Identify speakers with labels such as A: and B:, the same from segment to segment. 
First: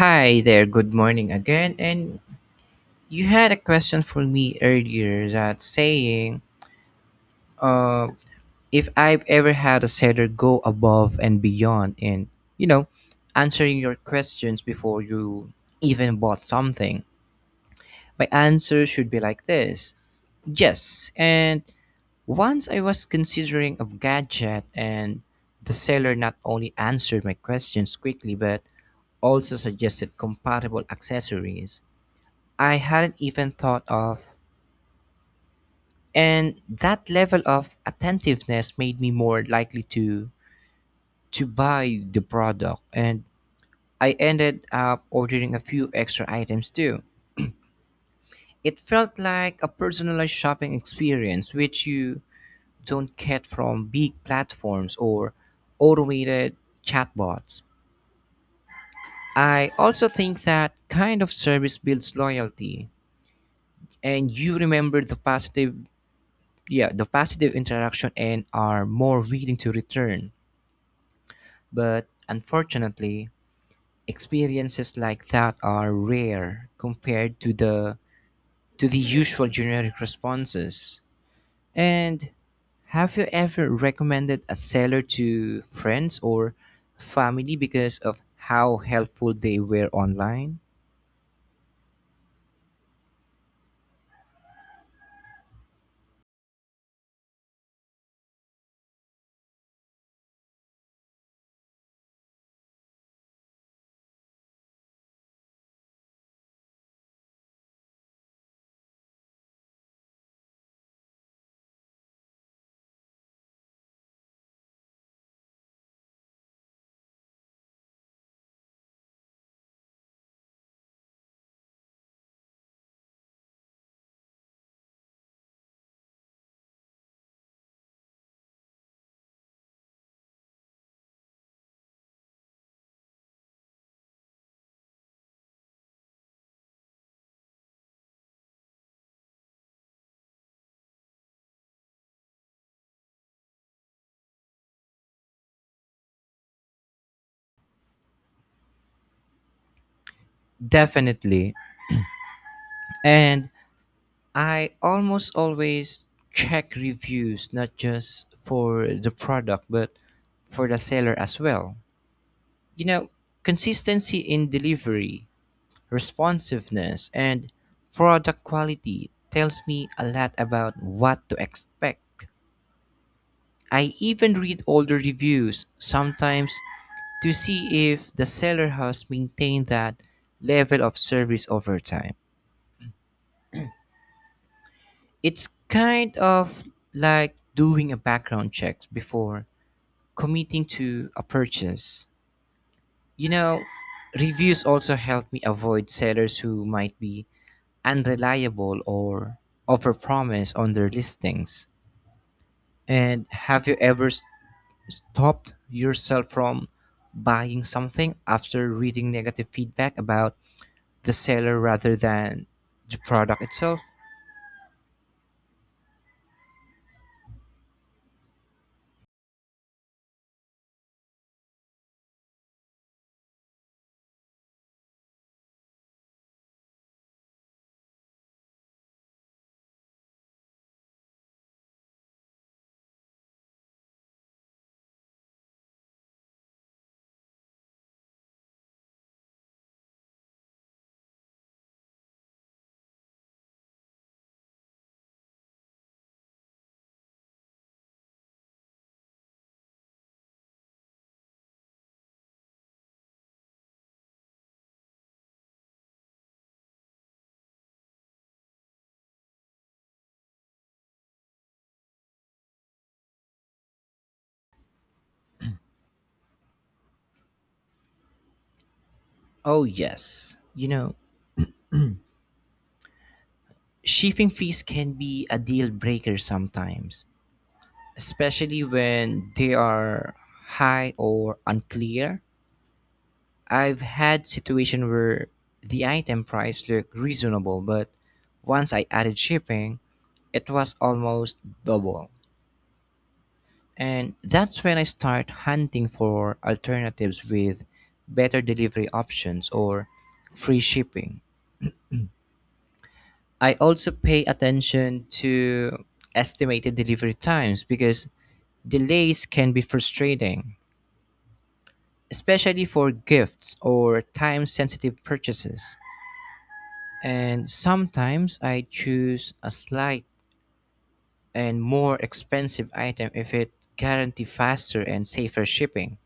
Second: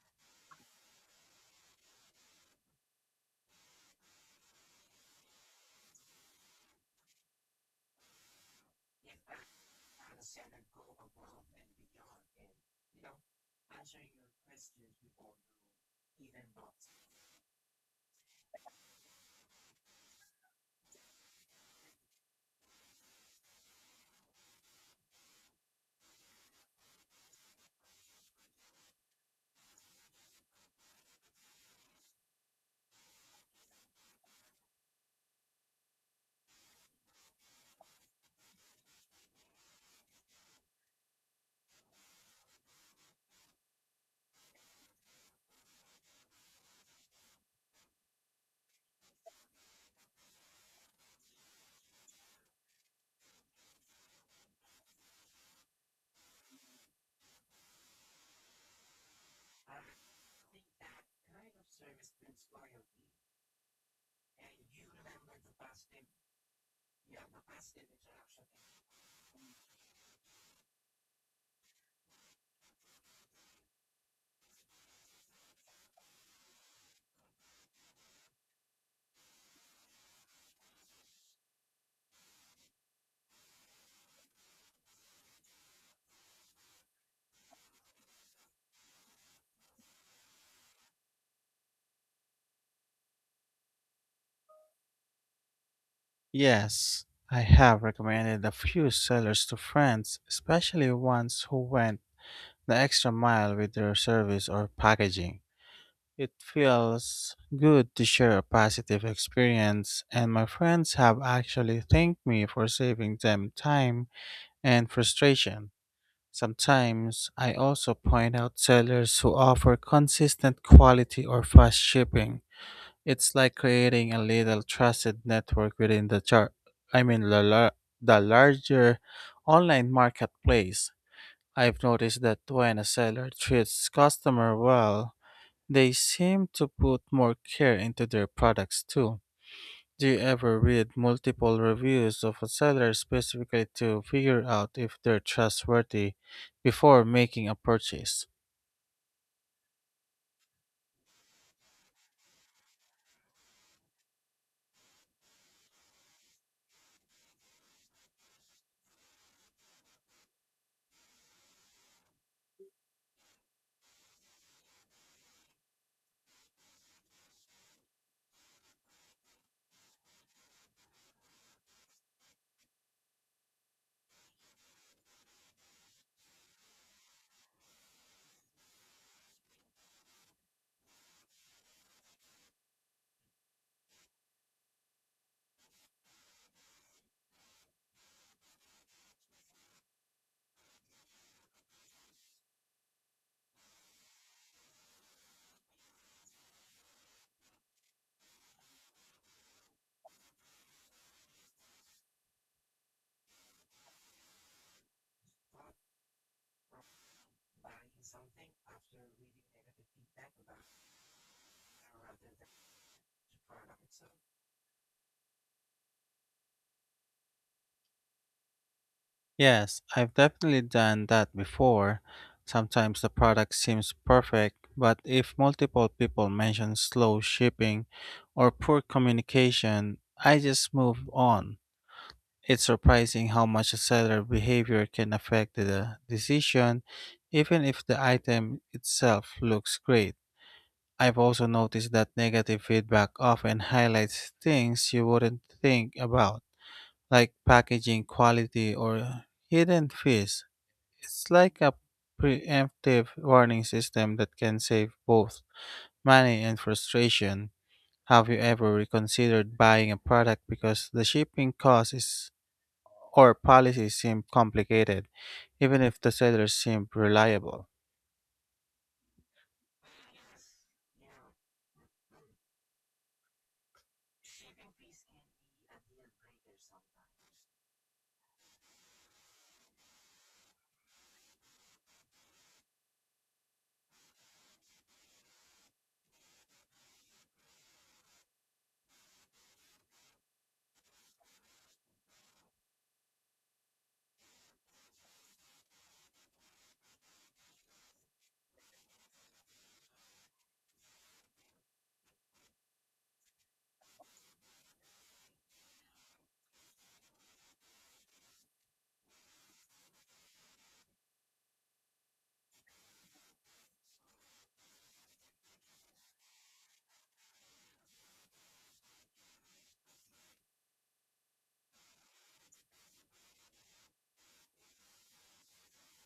A: Hi there, good morning again. And you had a question for me earlier that saying, uh, if
B: You
A: I've ever had a setter
B: understand
A: go
B: that go
A: above and
B: above and
A: beyond
B: beyond
A: in,
B: in,
A: you know,
B: you know,
A: answering your
B: answering your
A: questions
B: questions
A: before
B: before
A: you even
B: you even
A: bought
B: box.
A: something. My answer should be like this. Yes. And once I was considering a gadget, and the seller not only answered my questions quickly, but also suggested compatible accessories I hadn't even thought of. And that level of attentiveness made me more likely to buy the product, and I ended up ordering a few extra items too. It felt like a personalized shopping experience which you don't get from big platforms or automated chatbots. I
B: I
A: also think
B: think
A: that
B: that
A: kind of
B: kind of
A: service
B: service
A: builds
B: brings
A: loyalty,
B: loyalty,
A: and
B: and
A: you
B: you
A: remember the
B: remember the
A: positive
B: past,
A: yeah, the
B: yeah, the
A: positive
B: past name
A: interaction,
B: interaction.
A: and are more willing to return. But unfortunately, experiences like that are rare compared to the usual generic responses. And have you ever recommended a seller to friends or family because of how helpful they were online?
B: Yes, I have recommended a few sellers to friends, especially ones who went the extra mile with their service or packaging. It feels good to share a positive experience, and my friends have actually thanked me for saving them time and frustration. Sometimes I also point out sellers who offer consistent quality or fast shipping. It's like creating a little trusted network within the chart. The the larger online marketplace. I've noticed that when a seller treats customer well, they seem to put more care into their products too. Do you ever read multiple reviews of a seller specifically to figure out if they're trustworthy before making a purchase?
A: Definitely. And I almost always check reviews, not just for the product, but for the seller as well. You know, consistency in delivery, responsiveness, and product quality tells me a lot about what to expect. I even read older reviews sometimes to see if the seller has maintained that level of service over time. It's kind of like doing a background check before committing to a purchase. You know, reviews also help me avoid sellers who might be unreliable or overpromise on their listings. And have you ever stopped yourself from buying something after reading negative feedback about the seller rather than the product itself?
B: Yes, I've definitely done that before. Sometimes the product seems perfect, but if multiple people mention slow shipping or poor communication, I just move on. It's surprising how much seller behavior can affect the decision, even if the item itself looks great. I've also noticed that negative feedback often highlights things you wouldn't think about, like packaging quality or hidden fees. It's like a preemptive warning system that can save both money and frustration. Have you ever reconsidered buying a product because the shipping cost is or policies seem complicated, even if the sellers seem reliable?
A: Oh, yes. You know, shipping fees can be a deal breaker sometimes, especially when they are high or unclear. I've had situation where the item price looked reasonable, but once I added shipping, it was almost double. And that's when I start hunting for alternatives with better delivery options or free shipping. I also pay attention to estimated delivery times because delays can be frustrating, especially for gifts or time sensitive purchases. And sometimes I choose a slight and more expensive item if it guarantees faster and safer shipping.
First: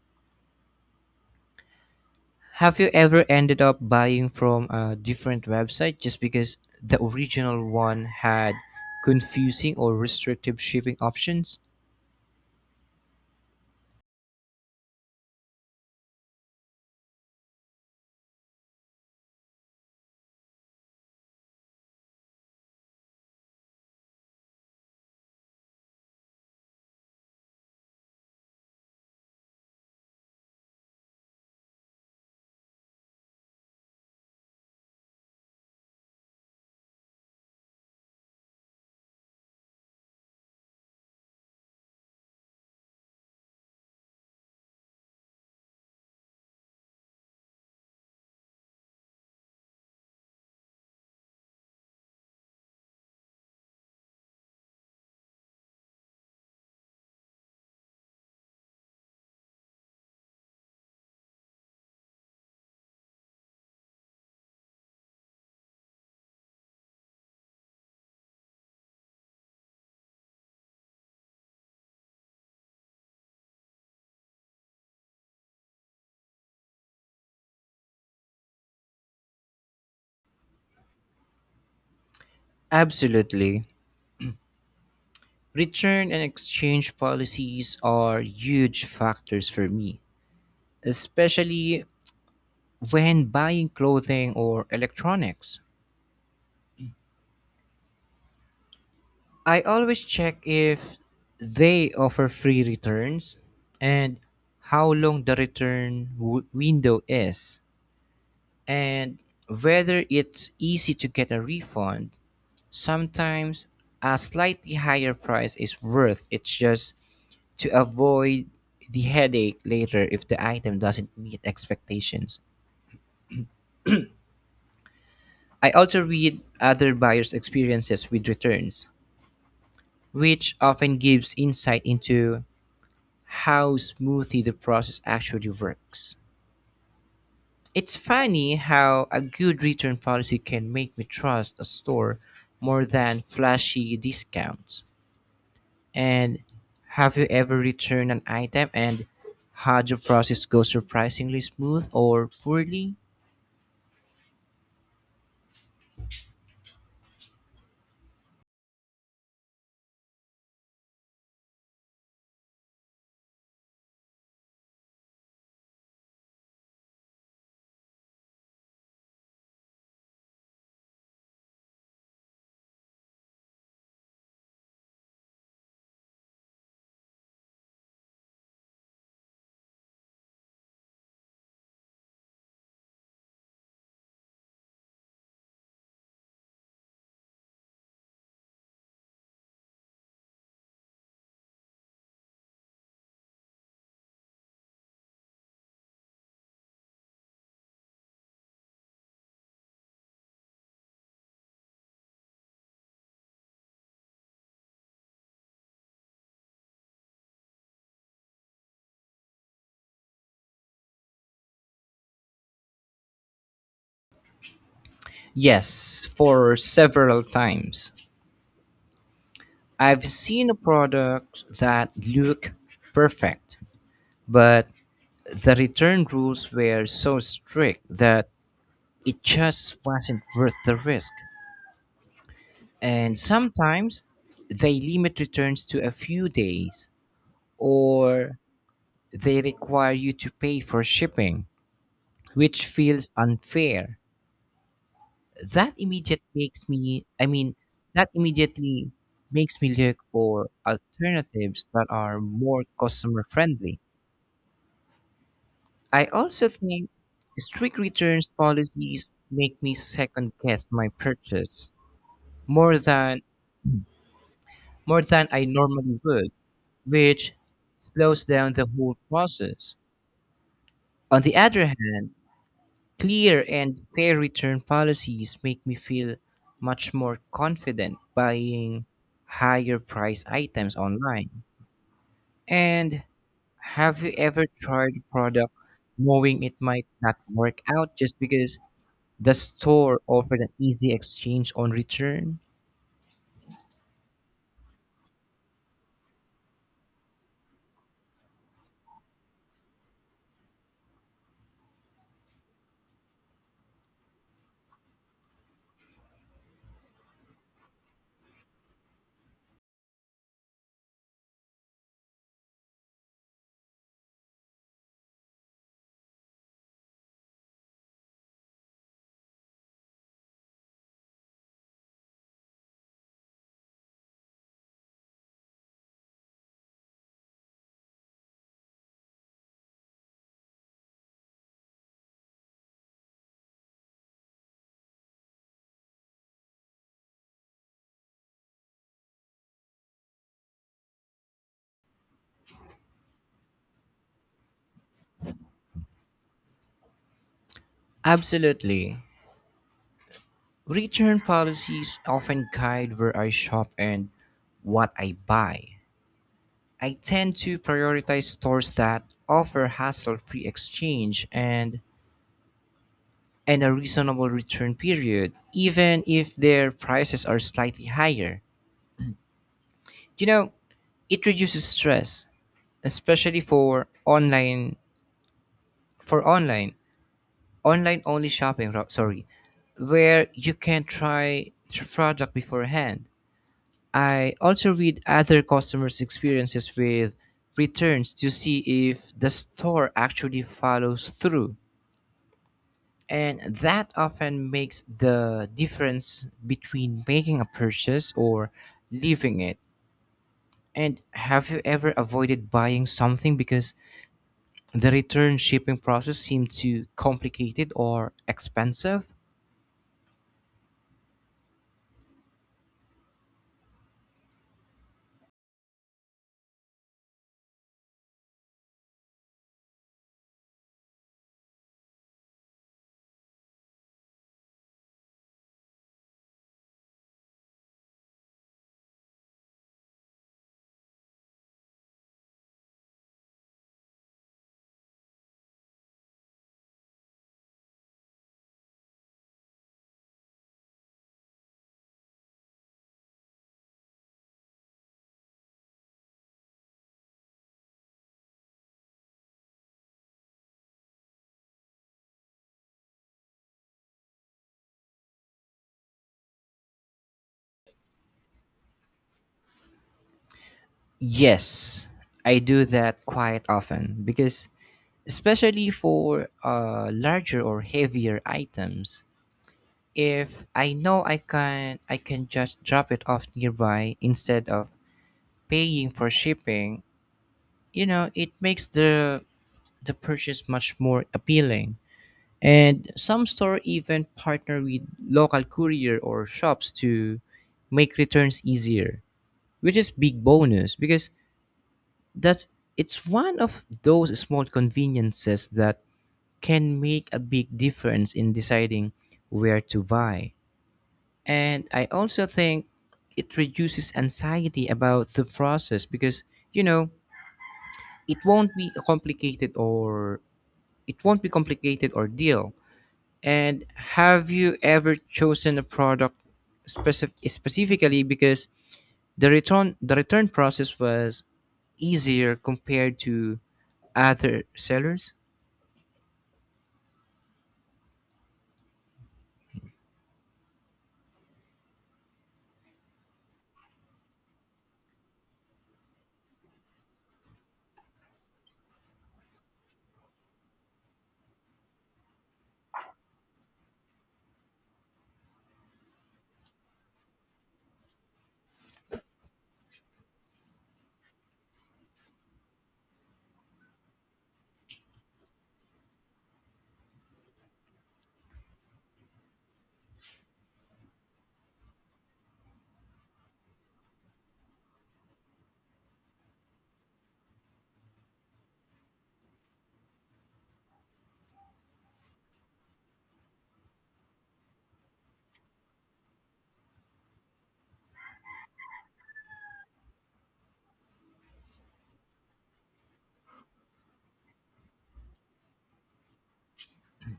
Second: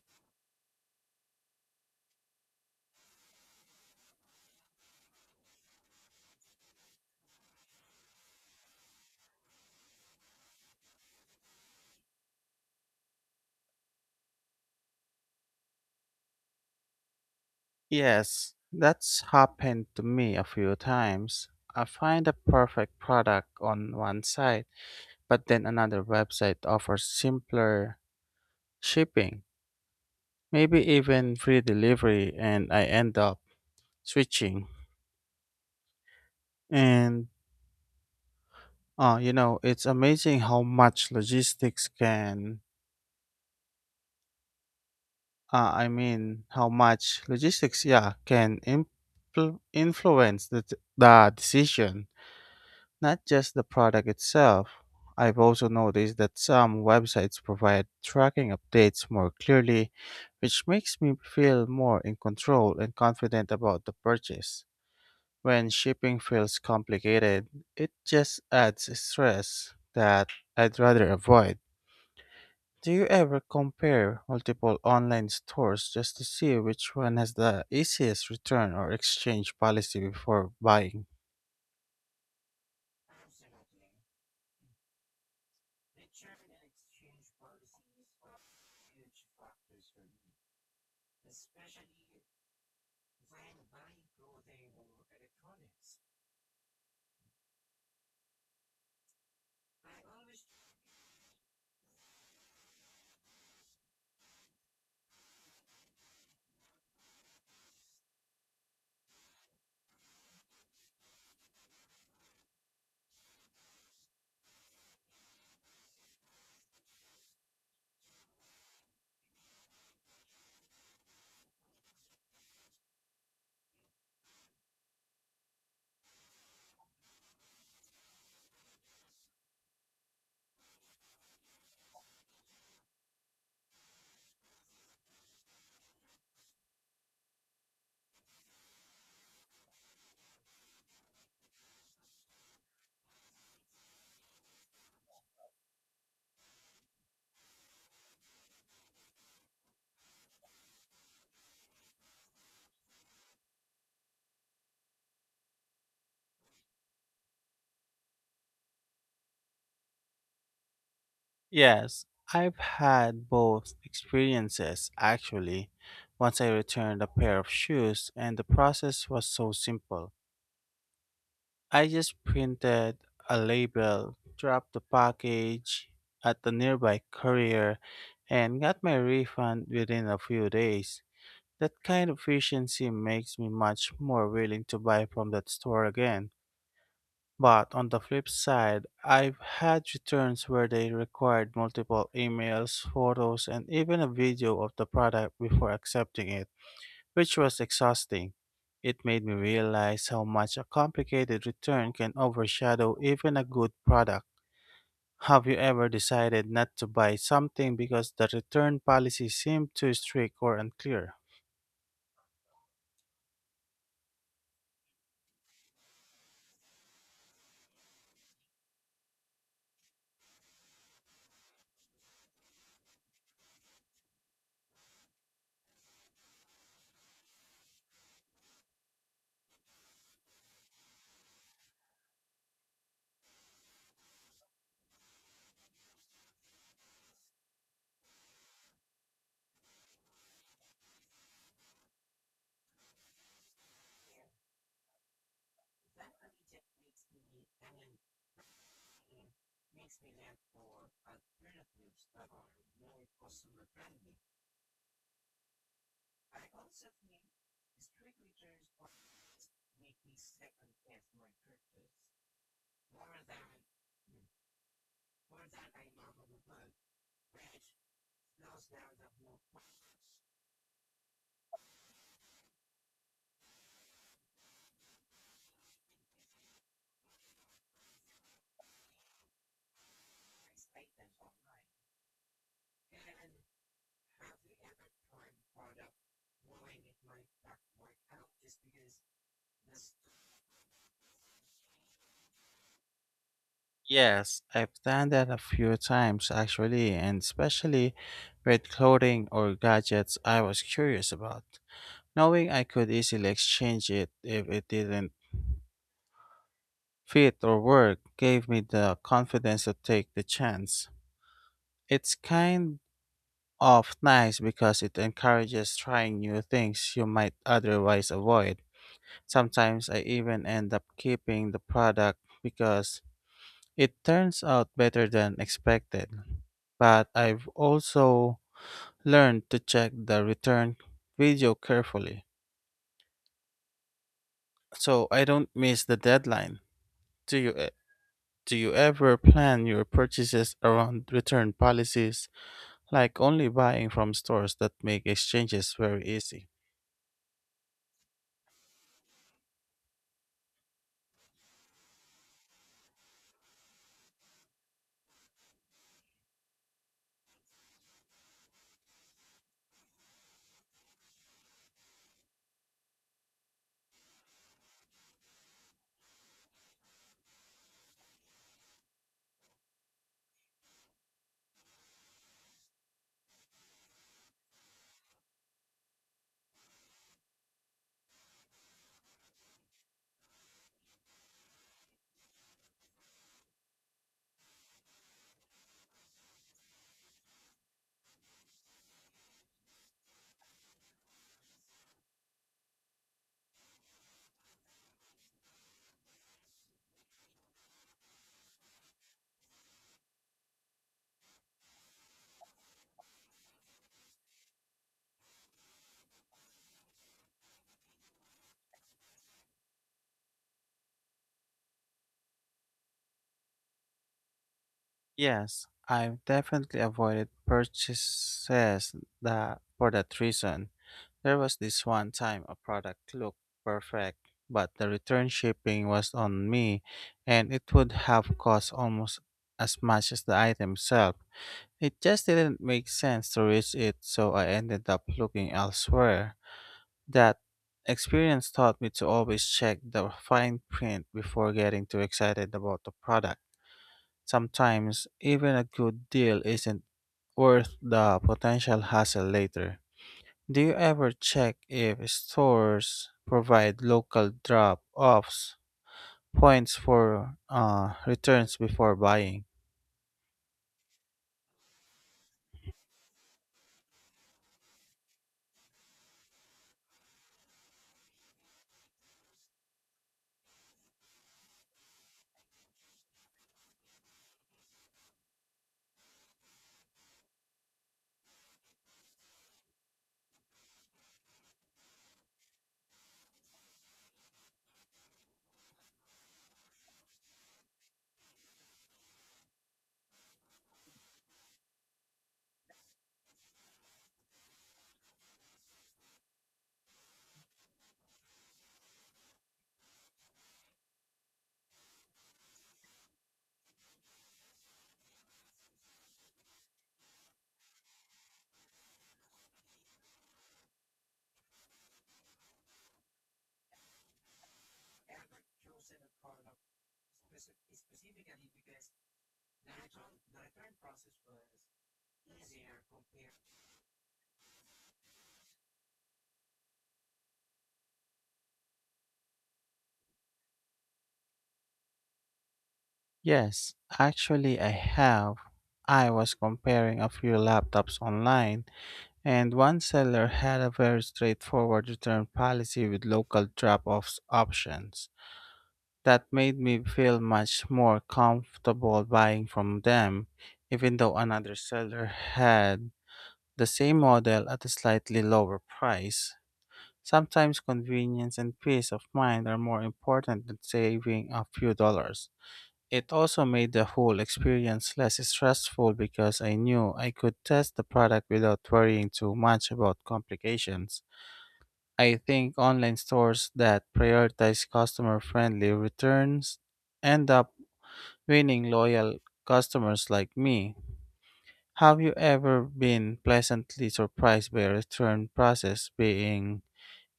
A: Have you ever ended up buying from a different website just because the original one had confusing or restrictive shipping options?
B: Yes, that's happened to me a few times. I find a perfect product on one site, but then another website offers simpler shipping, maybe even free delivery, and I end up switching. And you know, it's amazing how much logistics can how much logistics, yeah, can influence the decision, not just the product itself. I've also noticed that some websites provide tracking updates more clearly, which makes me feel more in control and confident about the purchase. When shipping feels complicated, it just adds stress that I'd rather avoid. Do you ever compare multiple online stores just to see which one has the easiest return or exchange policy before buying?
A: Absolutely. Return and exchange policies are huge factors for me, especially when buying clothing or electronics. I always check if they offer free returns, and how long the return window is, and whether it's easy to get a refund. Sometimes a slightly higher price is worth it just to avoid the headache later if the item doesn't meet expectations. I also read other buyers' experiences with returns, which often gives insight into how smoothly the process actually works. It's funny how a good return policy can make me trust a store more than flashy discounts. And have you ever returned an item and had your process go surprisingly smooth or poorly?
B: Yes, I've had both experiences actually. Once I returned a pair of shoes, and the process was so simple. I just printed a label, dropped the package at the nearby courier, and got my refund within a few days. That kind of efficiency makes me much more willing to buy from that store again. But on the flip side, I've had returns where they required multiple emails, photos, and even a video of the product before accepting it, which was exhausting. It made me realize how much a complicated return can overshadow even a good product. Have you ever decided not to buy something because the return policy seemed too strict or unclear?
A: Yes, for several times. I've seen a product that look perfect, but the return rules were so strict that it just wasn't worth the risk. And sometimes they limit returns to a few days, or they require you to pay for shipping, which feels unfair. That immediate makes me I mean that immediately makes me look for alternatives that are more customer friendly. I also think strict returns policies make me second guess my purchase more than more than I normally would, which slows down the whole process. On the other hand, clear and fair return policies make me feel much more confident buying higher price items online. And have you ever tried a product knowing it might not work out just because the store offered an easy exchange on return?
B: Yes, I've done that a few times actually, and especially with clothing or gadgets I was curious about. Knowing I could easily exchange it if it didn't fit or work gave me the confidence to take the chance. It's kind of nice because it encourages trying new things you might otherwise avoid. Sometimes I even end up keeping the product because it turns out better than expected, but I've also learned to check the return video carefully so I don't miss the deadline. Do you e- do you ever plan your purchases around return policies, like only buying from stores that make exchanges very easy?
A: Absolutely. Return policies often guide where I shop and what I buy. I tend to prioritize stores that offer hassle free exchange and a reasonable return period, even if their prices are slightly higher. You know, it reduces stress, especially for online only shopping ro- sorry where you can try the product beforehand. I also read other customers experiences with returns to see if the store actually follows through, and that often makes the difference between making a purchase or leaving it. And have you ever avoided buying something because the return shipping process seemed too complicated or expensive?
B: Yes, I've definitely avoided purchases that for that reason. There was this one time a product looked perfect, but the return shipping was on me and it would have cost almost as much as the item itself. It just didn't make sense to reach it, so I ended up looking elsewhere. That experience taught me to always check the fine print before getting too excited about the product. Sometimes, even a good deal isn't worth the potential hassle later. Do you ever check if stores provide local drop offs points for returns before buying?
A: Yes, I do that quite often because, especially for larger or heavier items, if I know I can just drop it off nearby instead of paying for shipping, you know, it makes the purchase much more appealing. And some store even partner with local courier or shops to make returns easier, which is big bonus because That's it's one of those small conveniences that can make a big difference in deciding where to buy. And I also think it reduces anxiety about the process because, you know, it won't be a complicated or it won't be complicated or deal. And have you ever chosen a product specifically because the return process was easier compared to other sellers?
B: Yes, actually, I have. I was comparing a few laptops online, and one seller had a very straightforward return policy with local drop offs options. That made me feel much more comfortable buying from them, even though another seller had the same model at a slightly lower price. Sometimes convenience and peace of mind are more important than saving a few dollars. It also made the whole experience less stressful because I knew I could test the product without worrying too much about complications. I think online stores that prioritize customer friendly returns end up winning loyal customers like me. Have you ever been pleasantly surprised by a return process being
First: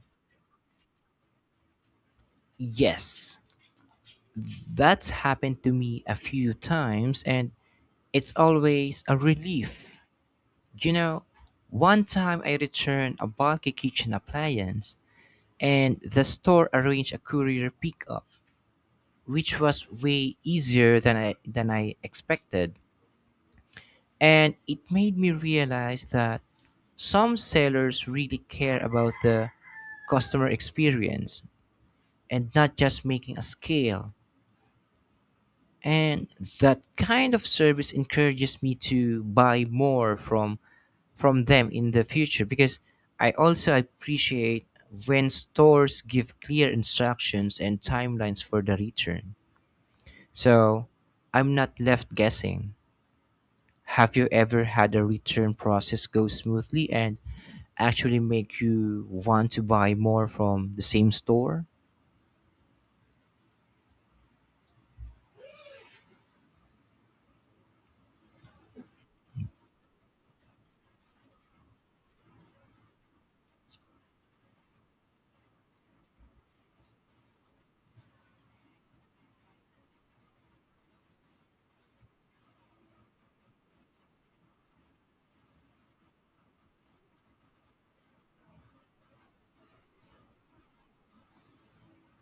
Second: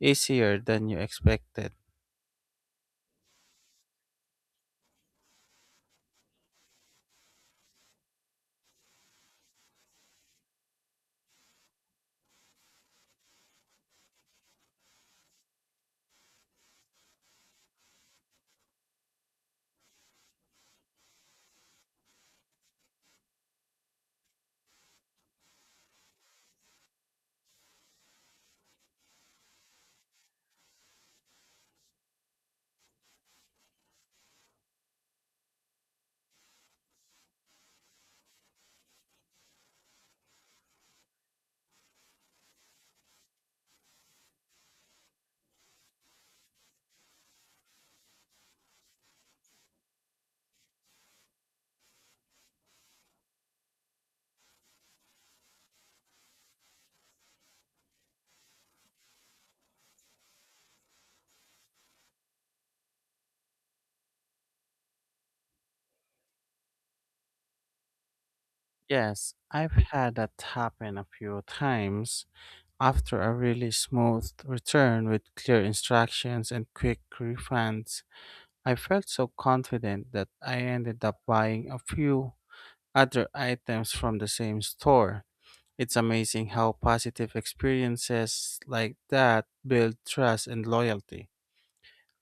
B: easier than you expected?
A: Yes, that's happened to me a few times and it's always a relief. You know, one time I returned a bulky kitchen appliance and the store arranged a courier pickup, which was way easier than I expected. And it made me realize that some sellers really care about the customer experience and not just making a scale. And that kind of service encourages me to buy more from them in the future, because I also appreciate when stores give clear instructions and timelines for the return, so I'm not left guessing. Have you ever had a return process go smoothly and actually make you want to buy more from the same store?
B: Yes, I've had that happen a few times. After a really smooth return with clear instructions and quick refunds, I felt so confident that I ended up buying a few other items from the same store. It's amazing how positive experiences like that build trust and loyalty.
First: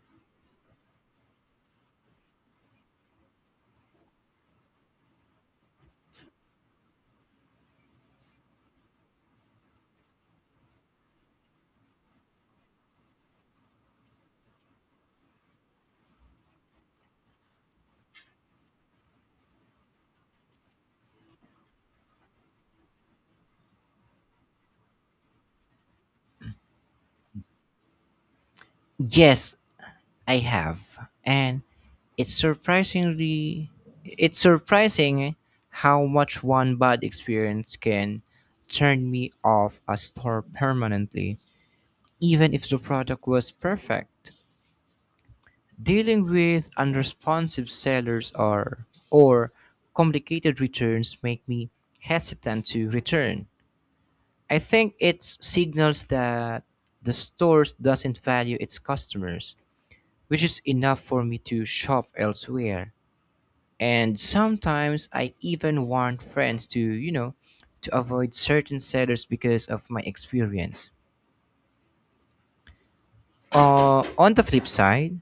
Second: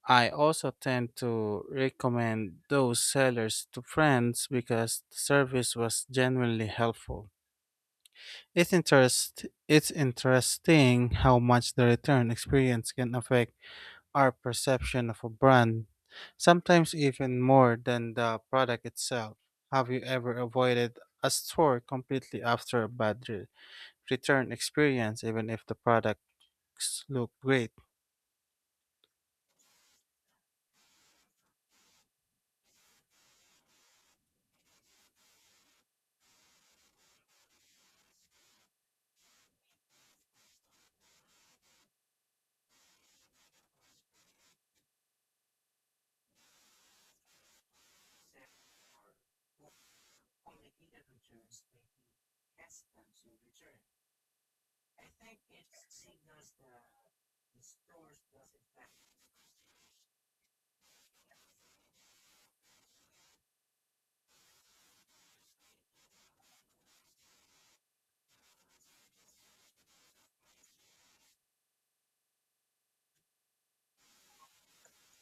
B: I also tend to recommend those sellers to friends because the service was genuinely helpful. It's interesting how much the return experience can affect our perception of a brand, sometimes even more than the product itself. Have you ever avoided a store completely after a bad return experience, even if the products look great?
A: Yes, I have, and it's surprisingly it's surprising how much one bad experience can turn me off a store permanently, even if the product was perfect. Dealing with unresponsive sellers or complicated returns make me hesitant to return. I think it signals that the store doesn't value its customers, which is enough for me to shop elsewhere. And sometimes I even warn friends to, you know, to avoid certain sellers because of my experience. On the flip side,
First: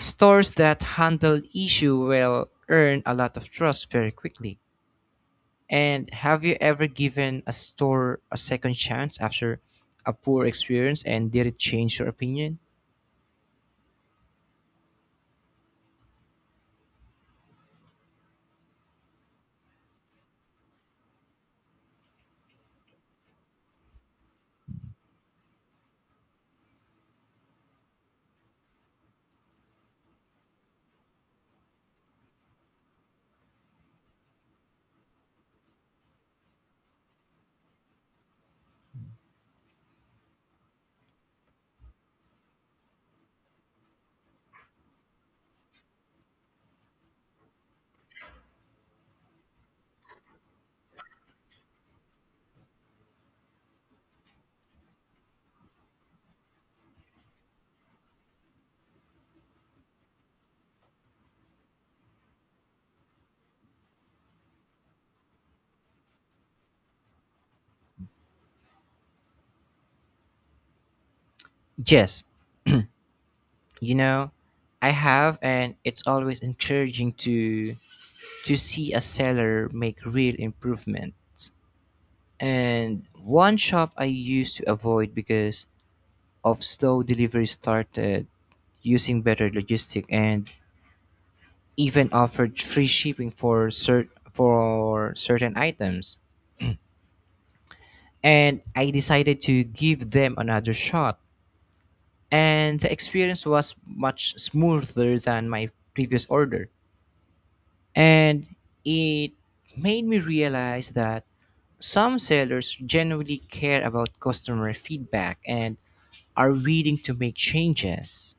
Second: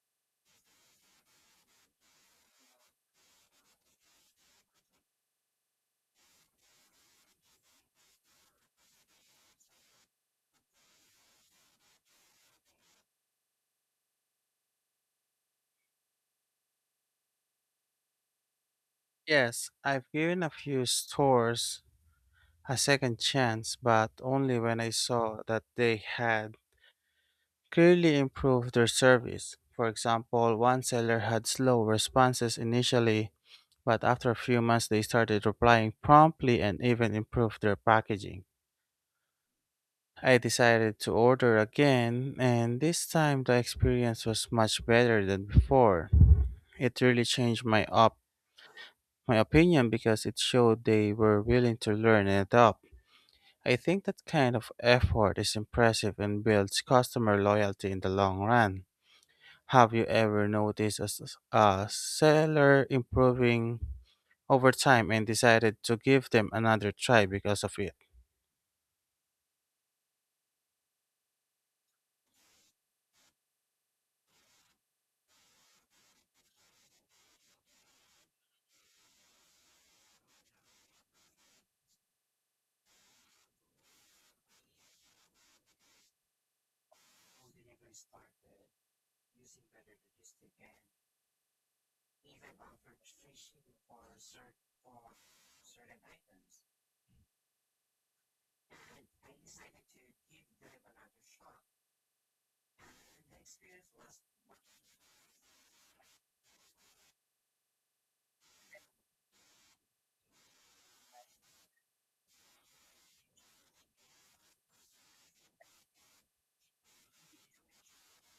A: stores that handle issue will earn a lot of trust very quickly. And have you ever given a store a second chance after a poor experience, and did it change your opinion?
B: Yes, I've given a few stores a second chance, but only when I saw that they had clearly improved their service. For example, one seller had slow responses initially, but after a few months they started replying promptly and even improved their packaging. I decided to order again, and this time the experience was much better than before. It really changed my opinion because it showed they were willing to learn and adapt. I think that kind of effort is impressive and builds customer loyalty in the long run. Have you ever noticed a seller improving over time and decided to give them another try because of it?
A: Yes, you know, I have, and it's always encouraging to see a seller make real improvements. And one shop I used to avoid because of slow delivery started using better logistic and even offered free shipping for certain items. And I decided to give them another shot, and the experience was much smoother than my previous order. And it made me realize that some sellers genuinely care about customer feedback and are willing to make changes.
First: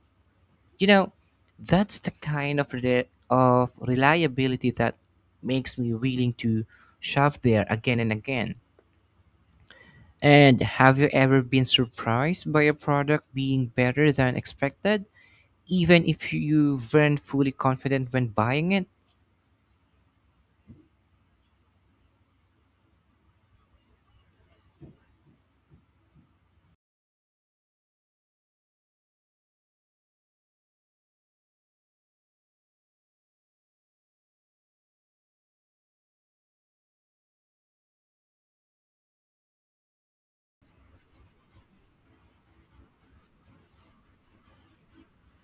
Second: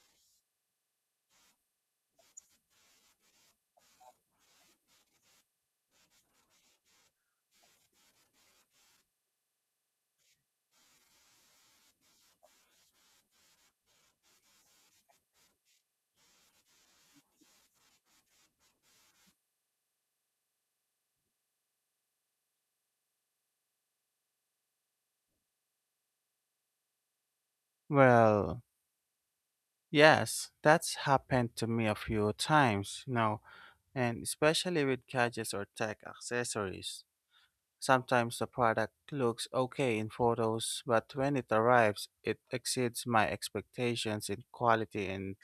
A: You know, that's the kind of reliability that makes me willing to shop there again and again. And have you ever been surprised by a product being better than expected, even if you weren't fully confident when buying it?
B: Well, yes, that's happened to me a few times, you know, and especially with gadgets or tech accessories. Sometimes the product looks okay in photos, but when it arrives, it exceeds my expectations in quality and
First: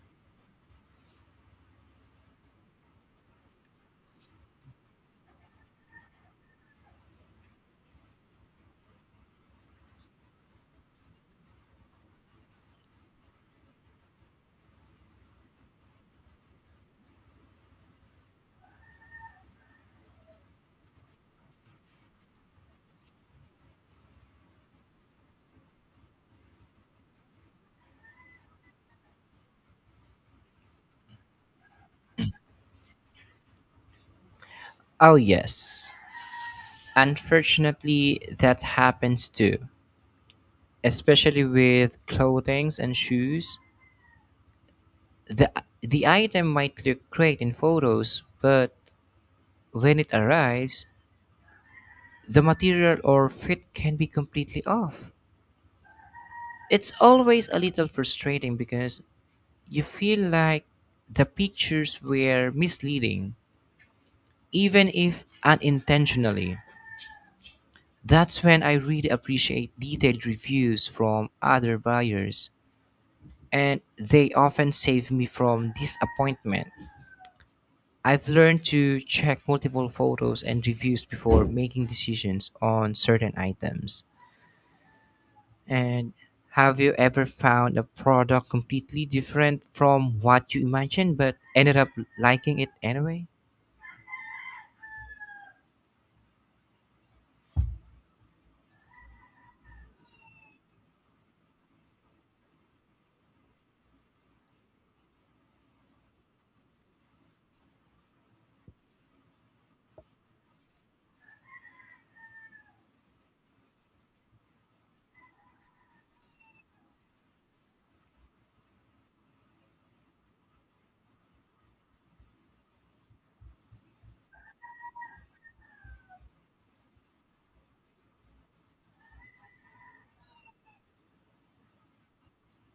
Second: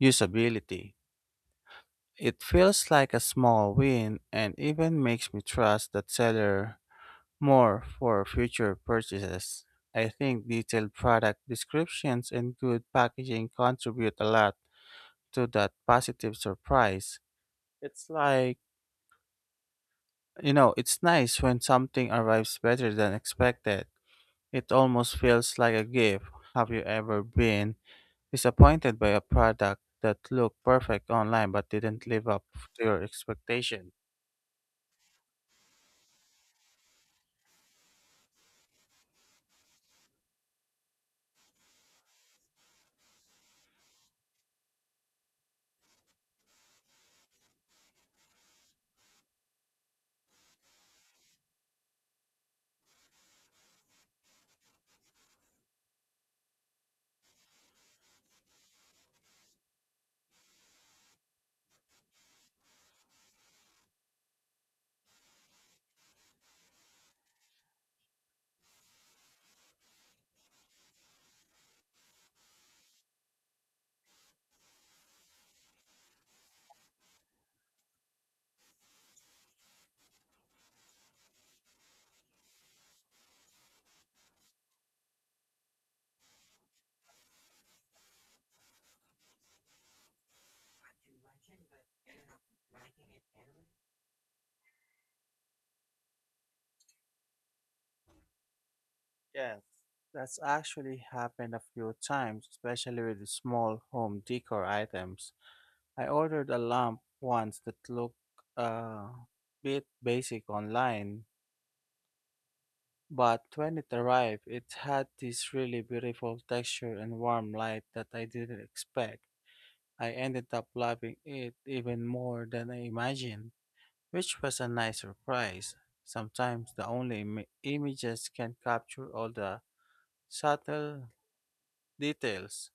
B: usability. It feels like a small win and even makes me trust that seller more for future purchases. I think detailed product descriptions and good packaging contribute a lot to that positive surprise. It's like, you know, it's nice when something arrives better than expected. It almost feels like a gift. Have you ever been disappointed by a product that looked perfect online but didn't live up to your expectation?
A: Oh, yes. Unfortunately, that happens too, especially with clothing and shoes. The, the item might look great in photos, but when it arrives, the material or fit can be completely off. It's always a little frustrating because you feel like the pictures were misleading, even if unintentionally. That's when I really appreciate detailed reviews from other buyers, and they often save me from disappointment. I've learned to check multiple photos and reviews before making decisions on certain items. And have you ever found a product completely different from what you imagined but ended up liking it anyway?
B: Yes, that's actually happened a few times, especially with small home decor items. I ordered a lamp once that looked a bit basic online, but when it arrived, it had this really beautiful texture and warm light that I didn't expect. I ended up loving it even more than I imagined, which was a nice surprise. Sometimes the only images can capture all the subtle details.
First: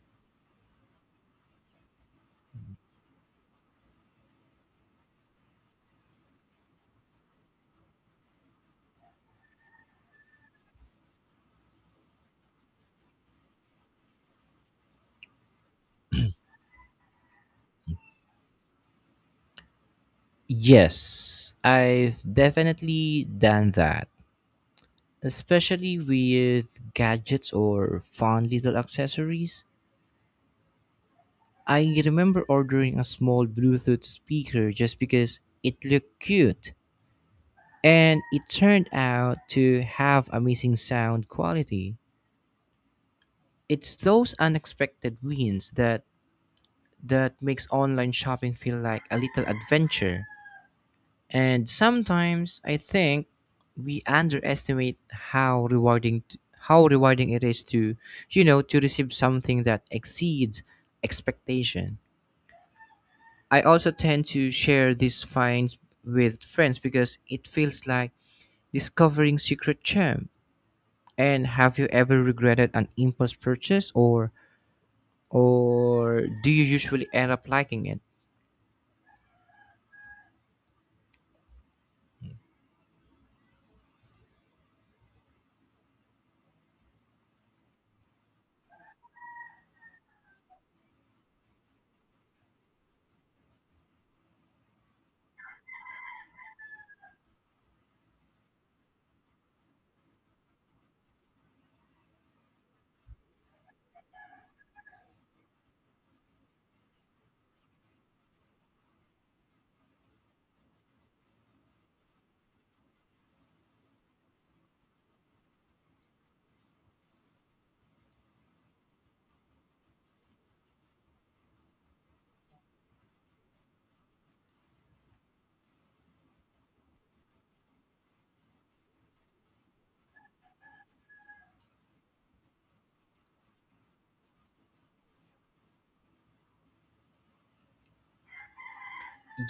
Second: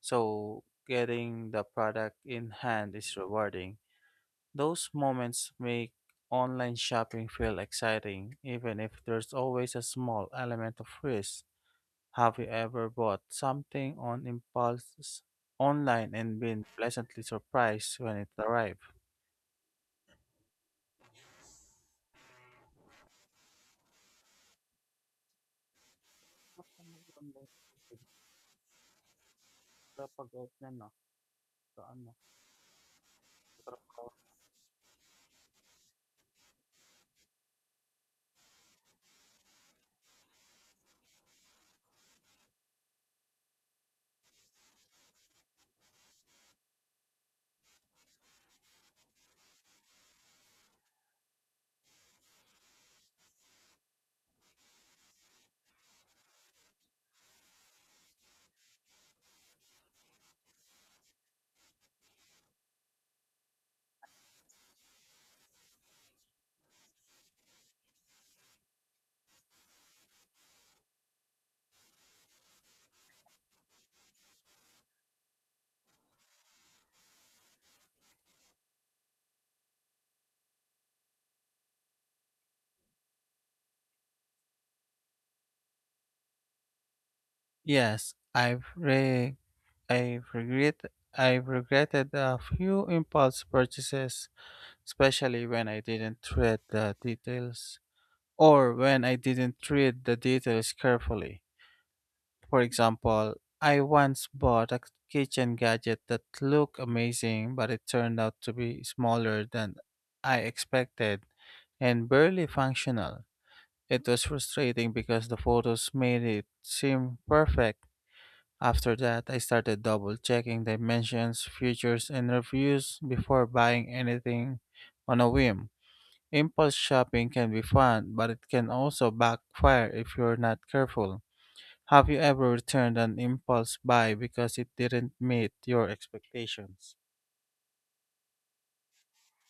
B: So getting the product in hand is rewarding. Those moments make online shopping feel exciting, even if there's always a small element of risk. Have you ever bought something on impulse online and been pleasantly surprised when it arrived?
A: Yes, I've definitely done that, especially with gadgets or fun little accessories. I remember ordering a small Bluetooth speaker just because it looked cute, and it turned out to have amazing sound quality. It's those unexpected wins that makes online shopping feel like a little adventure. And sometimes I think we underestimate how rewarding it is to, you know, to receive something that exceeds expectation. I also tend to share these finds with friends because it feels like discovering secret gem. And have you ever regretted an impulse purchase or do you usually end up liking it?
B: Yes, I've regret I've regretted a few impulse purchases especially when I didn't read the details or when I didn't read the details carefully. For example, I once bought a kitchen gadget that looked amazing, but it turned out to be smaller than I expected and barely functional. It was frustrating because the photos made it seem perfect. After that, I started double checking dimensions, features, and reviews before buying anything on a whim. Impulse shopping can be fun, but it can also backfire if you're not careful. Have you ever returned an impulse buy because it didn't meet your expectations?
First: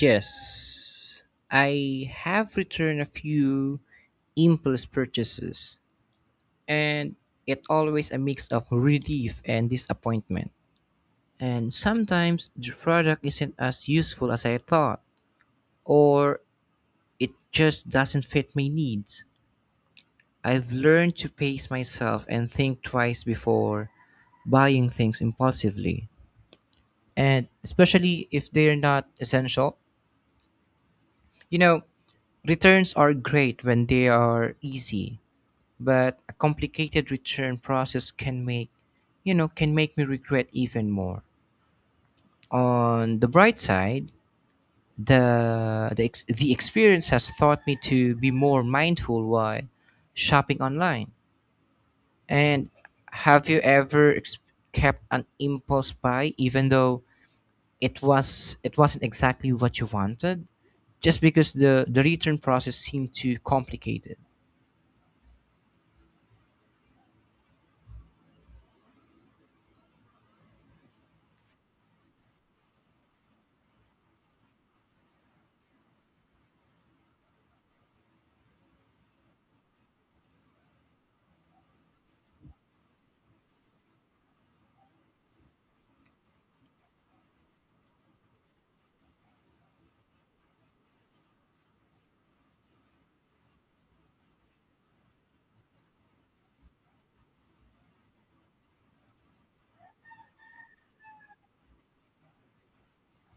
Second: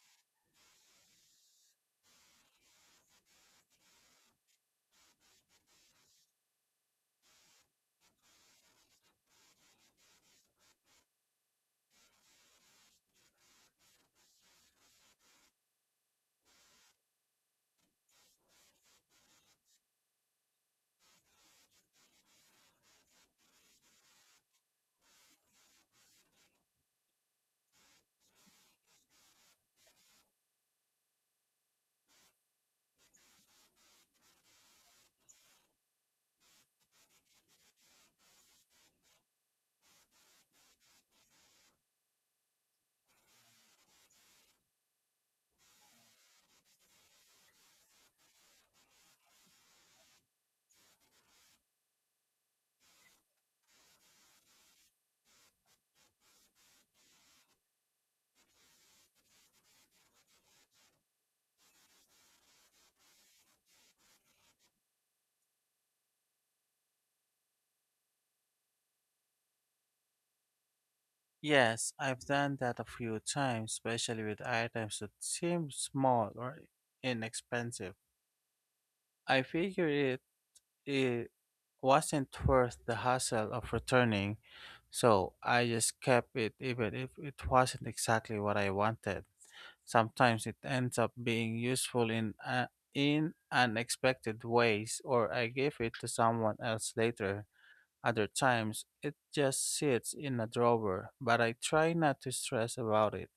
A: Yes. I have returned a few impulse purchases, and it always a mix of relief and disappointment. And sometimes the product isn't as useful as I thought, or it just doesn't fit my needs. I've learned to pace myself and think twice before buying things impulsively, and especially if they're not essential. You know, returns are great when they are easy, but a complicated return process can make, can make me regret even more. On the bright side, the experience has taught me to be more mindful while shopping online. And have you ever kept an impulse buy even though it wasn't exactly what you wanted just because the return process seemed too complicated?
B: Yes, I've done that a few times, especially with items that seem small or inexpensive. I figured it wasn't worth the hassle of returning, so I just kept it even if it wasn't exactly what I wanted. Sometimes it ends up being useful in unexpected ways or I give it to someone else later. Other times it just sits in a drawer, but I try not to stress about it.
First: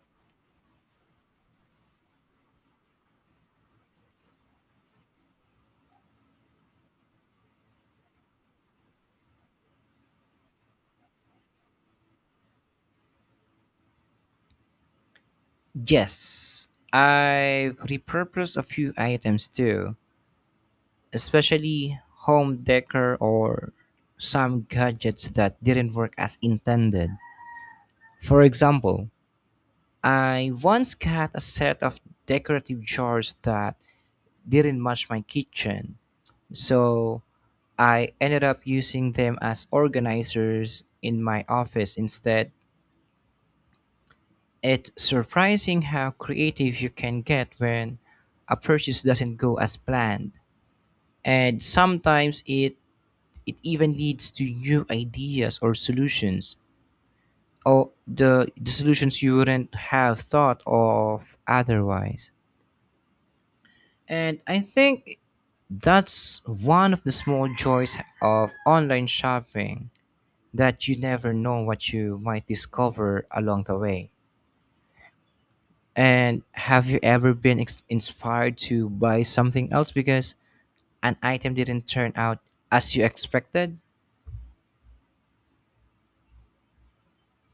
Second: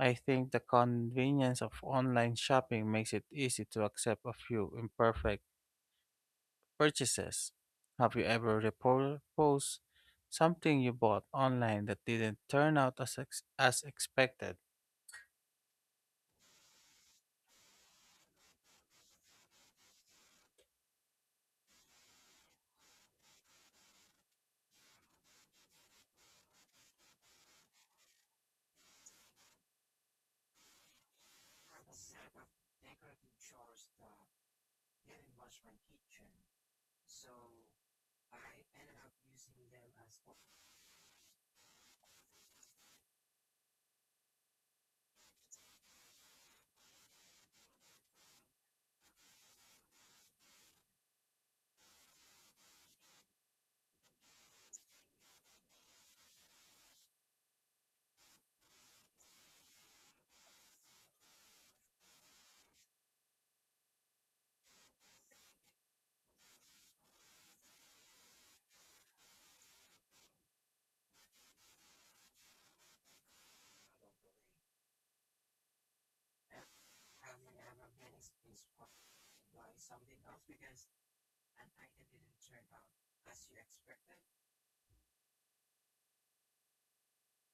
B: I think the convenience of online shopping makes it easy to accept a few imperfect purchases. Have you ever repurposed something you bought online that didn't turn out as expected?
A: Yes. I've repurposed a few items too, especially home decor or some gadgets that didn't work as intended. For example, I once got a set of decorative jars that didn't match my kitchen. So I ended up using them as organizers in my office instead. It's surprising how creative you can get when a purchase doesn't go as planned. And sometimes it even leads to new ideas or solutions, or the solutions you wouldn't have thought of otherwise. And I think that's one of the small joys of online shopping, that you never know what you might discover along the way. And have you ever been inspired to buy something else because an item didn't turn out as you expected?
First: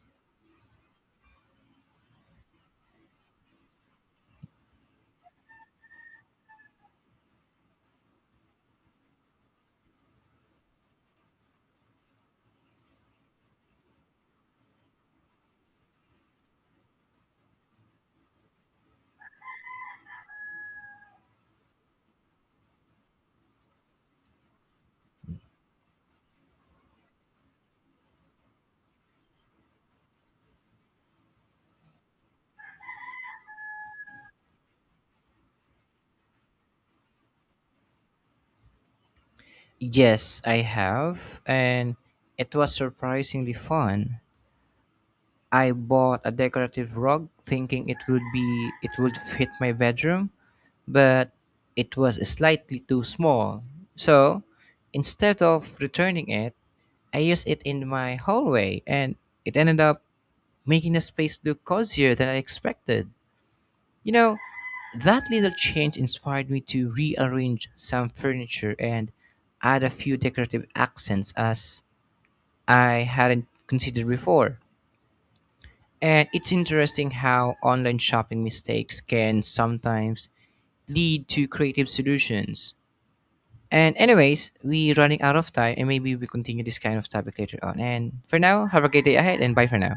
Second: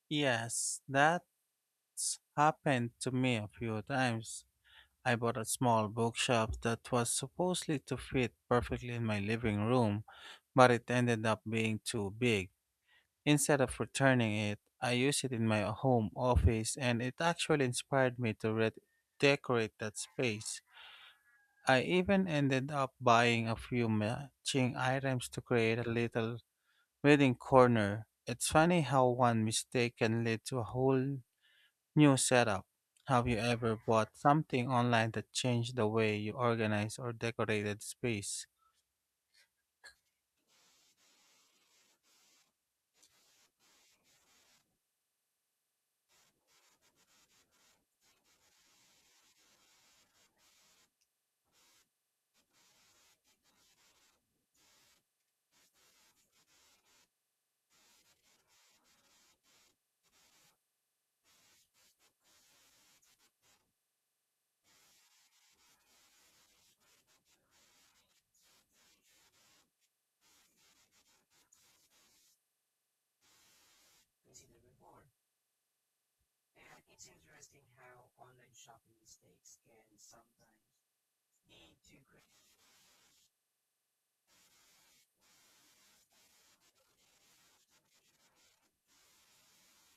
B: Yes, that it's happened to me a few times. I bought a small bookshelf that was supposedly to fit perfectly in my living room, but it ended up being too big. Instead of returning it, I used it in my home office and it actually inspired me to decorate that space. I even ended up buying a few matching items to create a little reading corner. It's funny how one mistake can lead to a whole new setup. Have you ever bought something online that changed the way you organized or decorated space?
A: Yes, I have, and it was surprisingly fun. I bought a decorative rug thinking it would fit my bedroom, but it was slightly too small. So, instead of returning it, I used it in my hallway, and it ended up making the space look cozier than I expected. You know, that little change inspired me to rearrange some furniture and add a few decorative accents as I hadn't considered before. And it's interesting how online shopping mistakes can sometimes lead to creative solutions. And anyways, we're running out of time, and maybe we continue this kind of topic later on. And for now, have a great day ahead, and bye for now.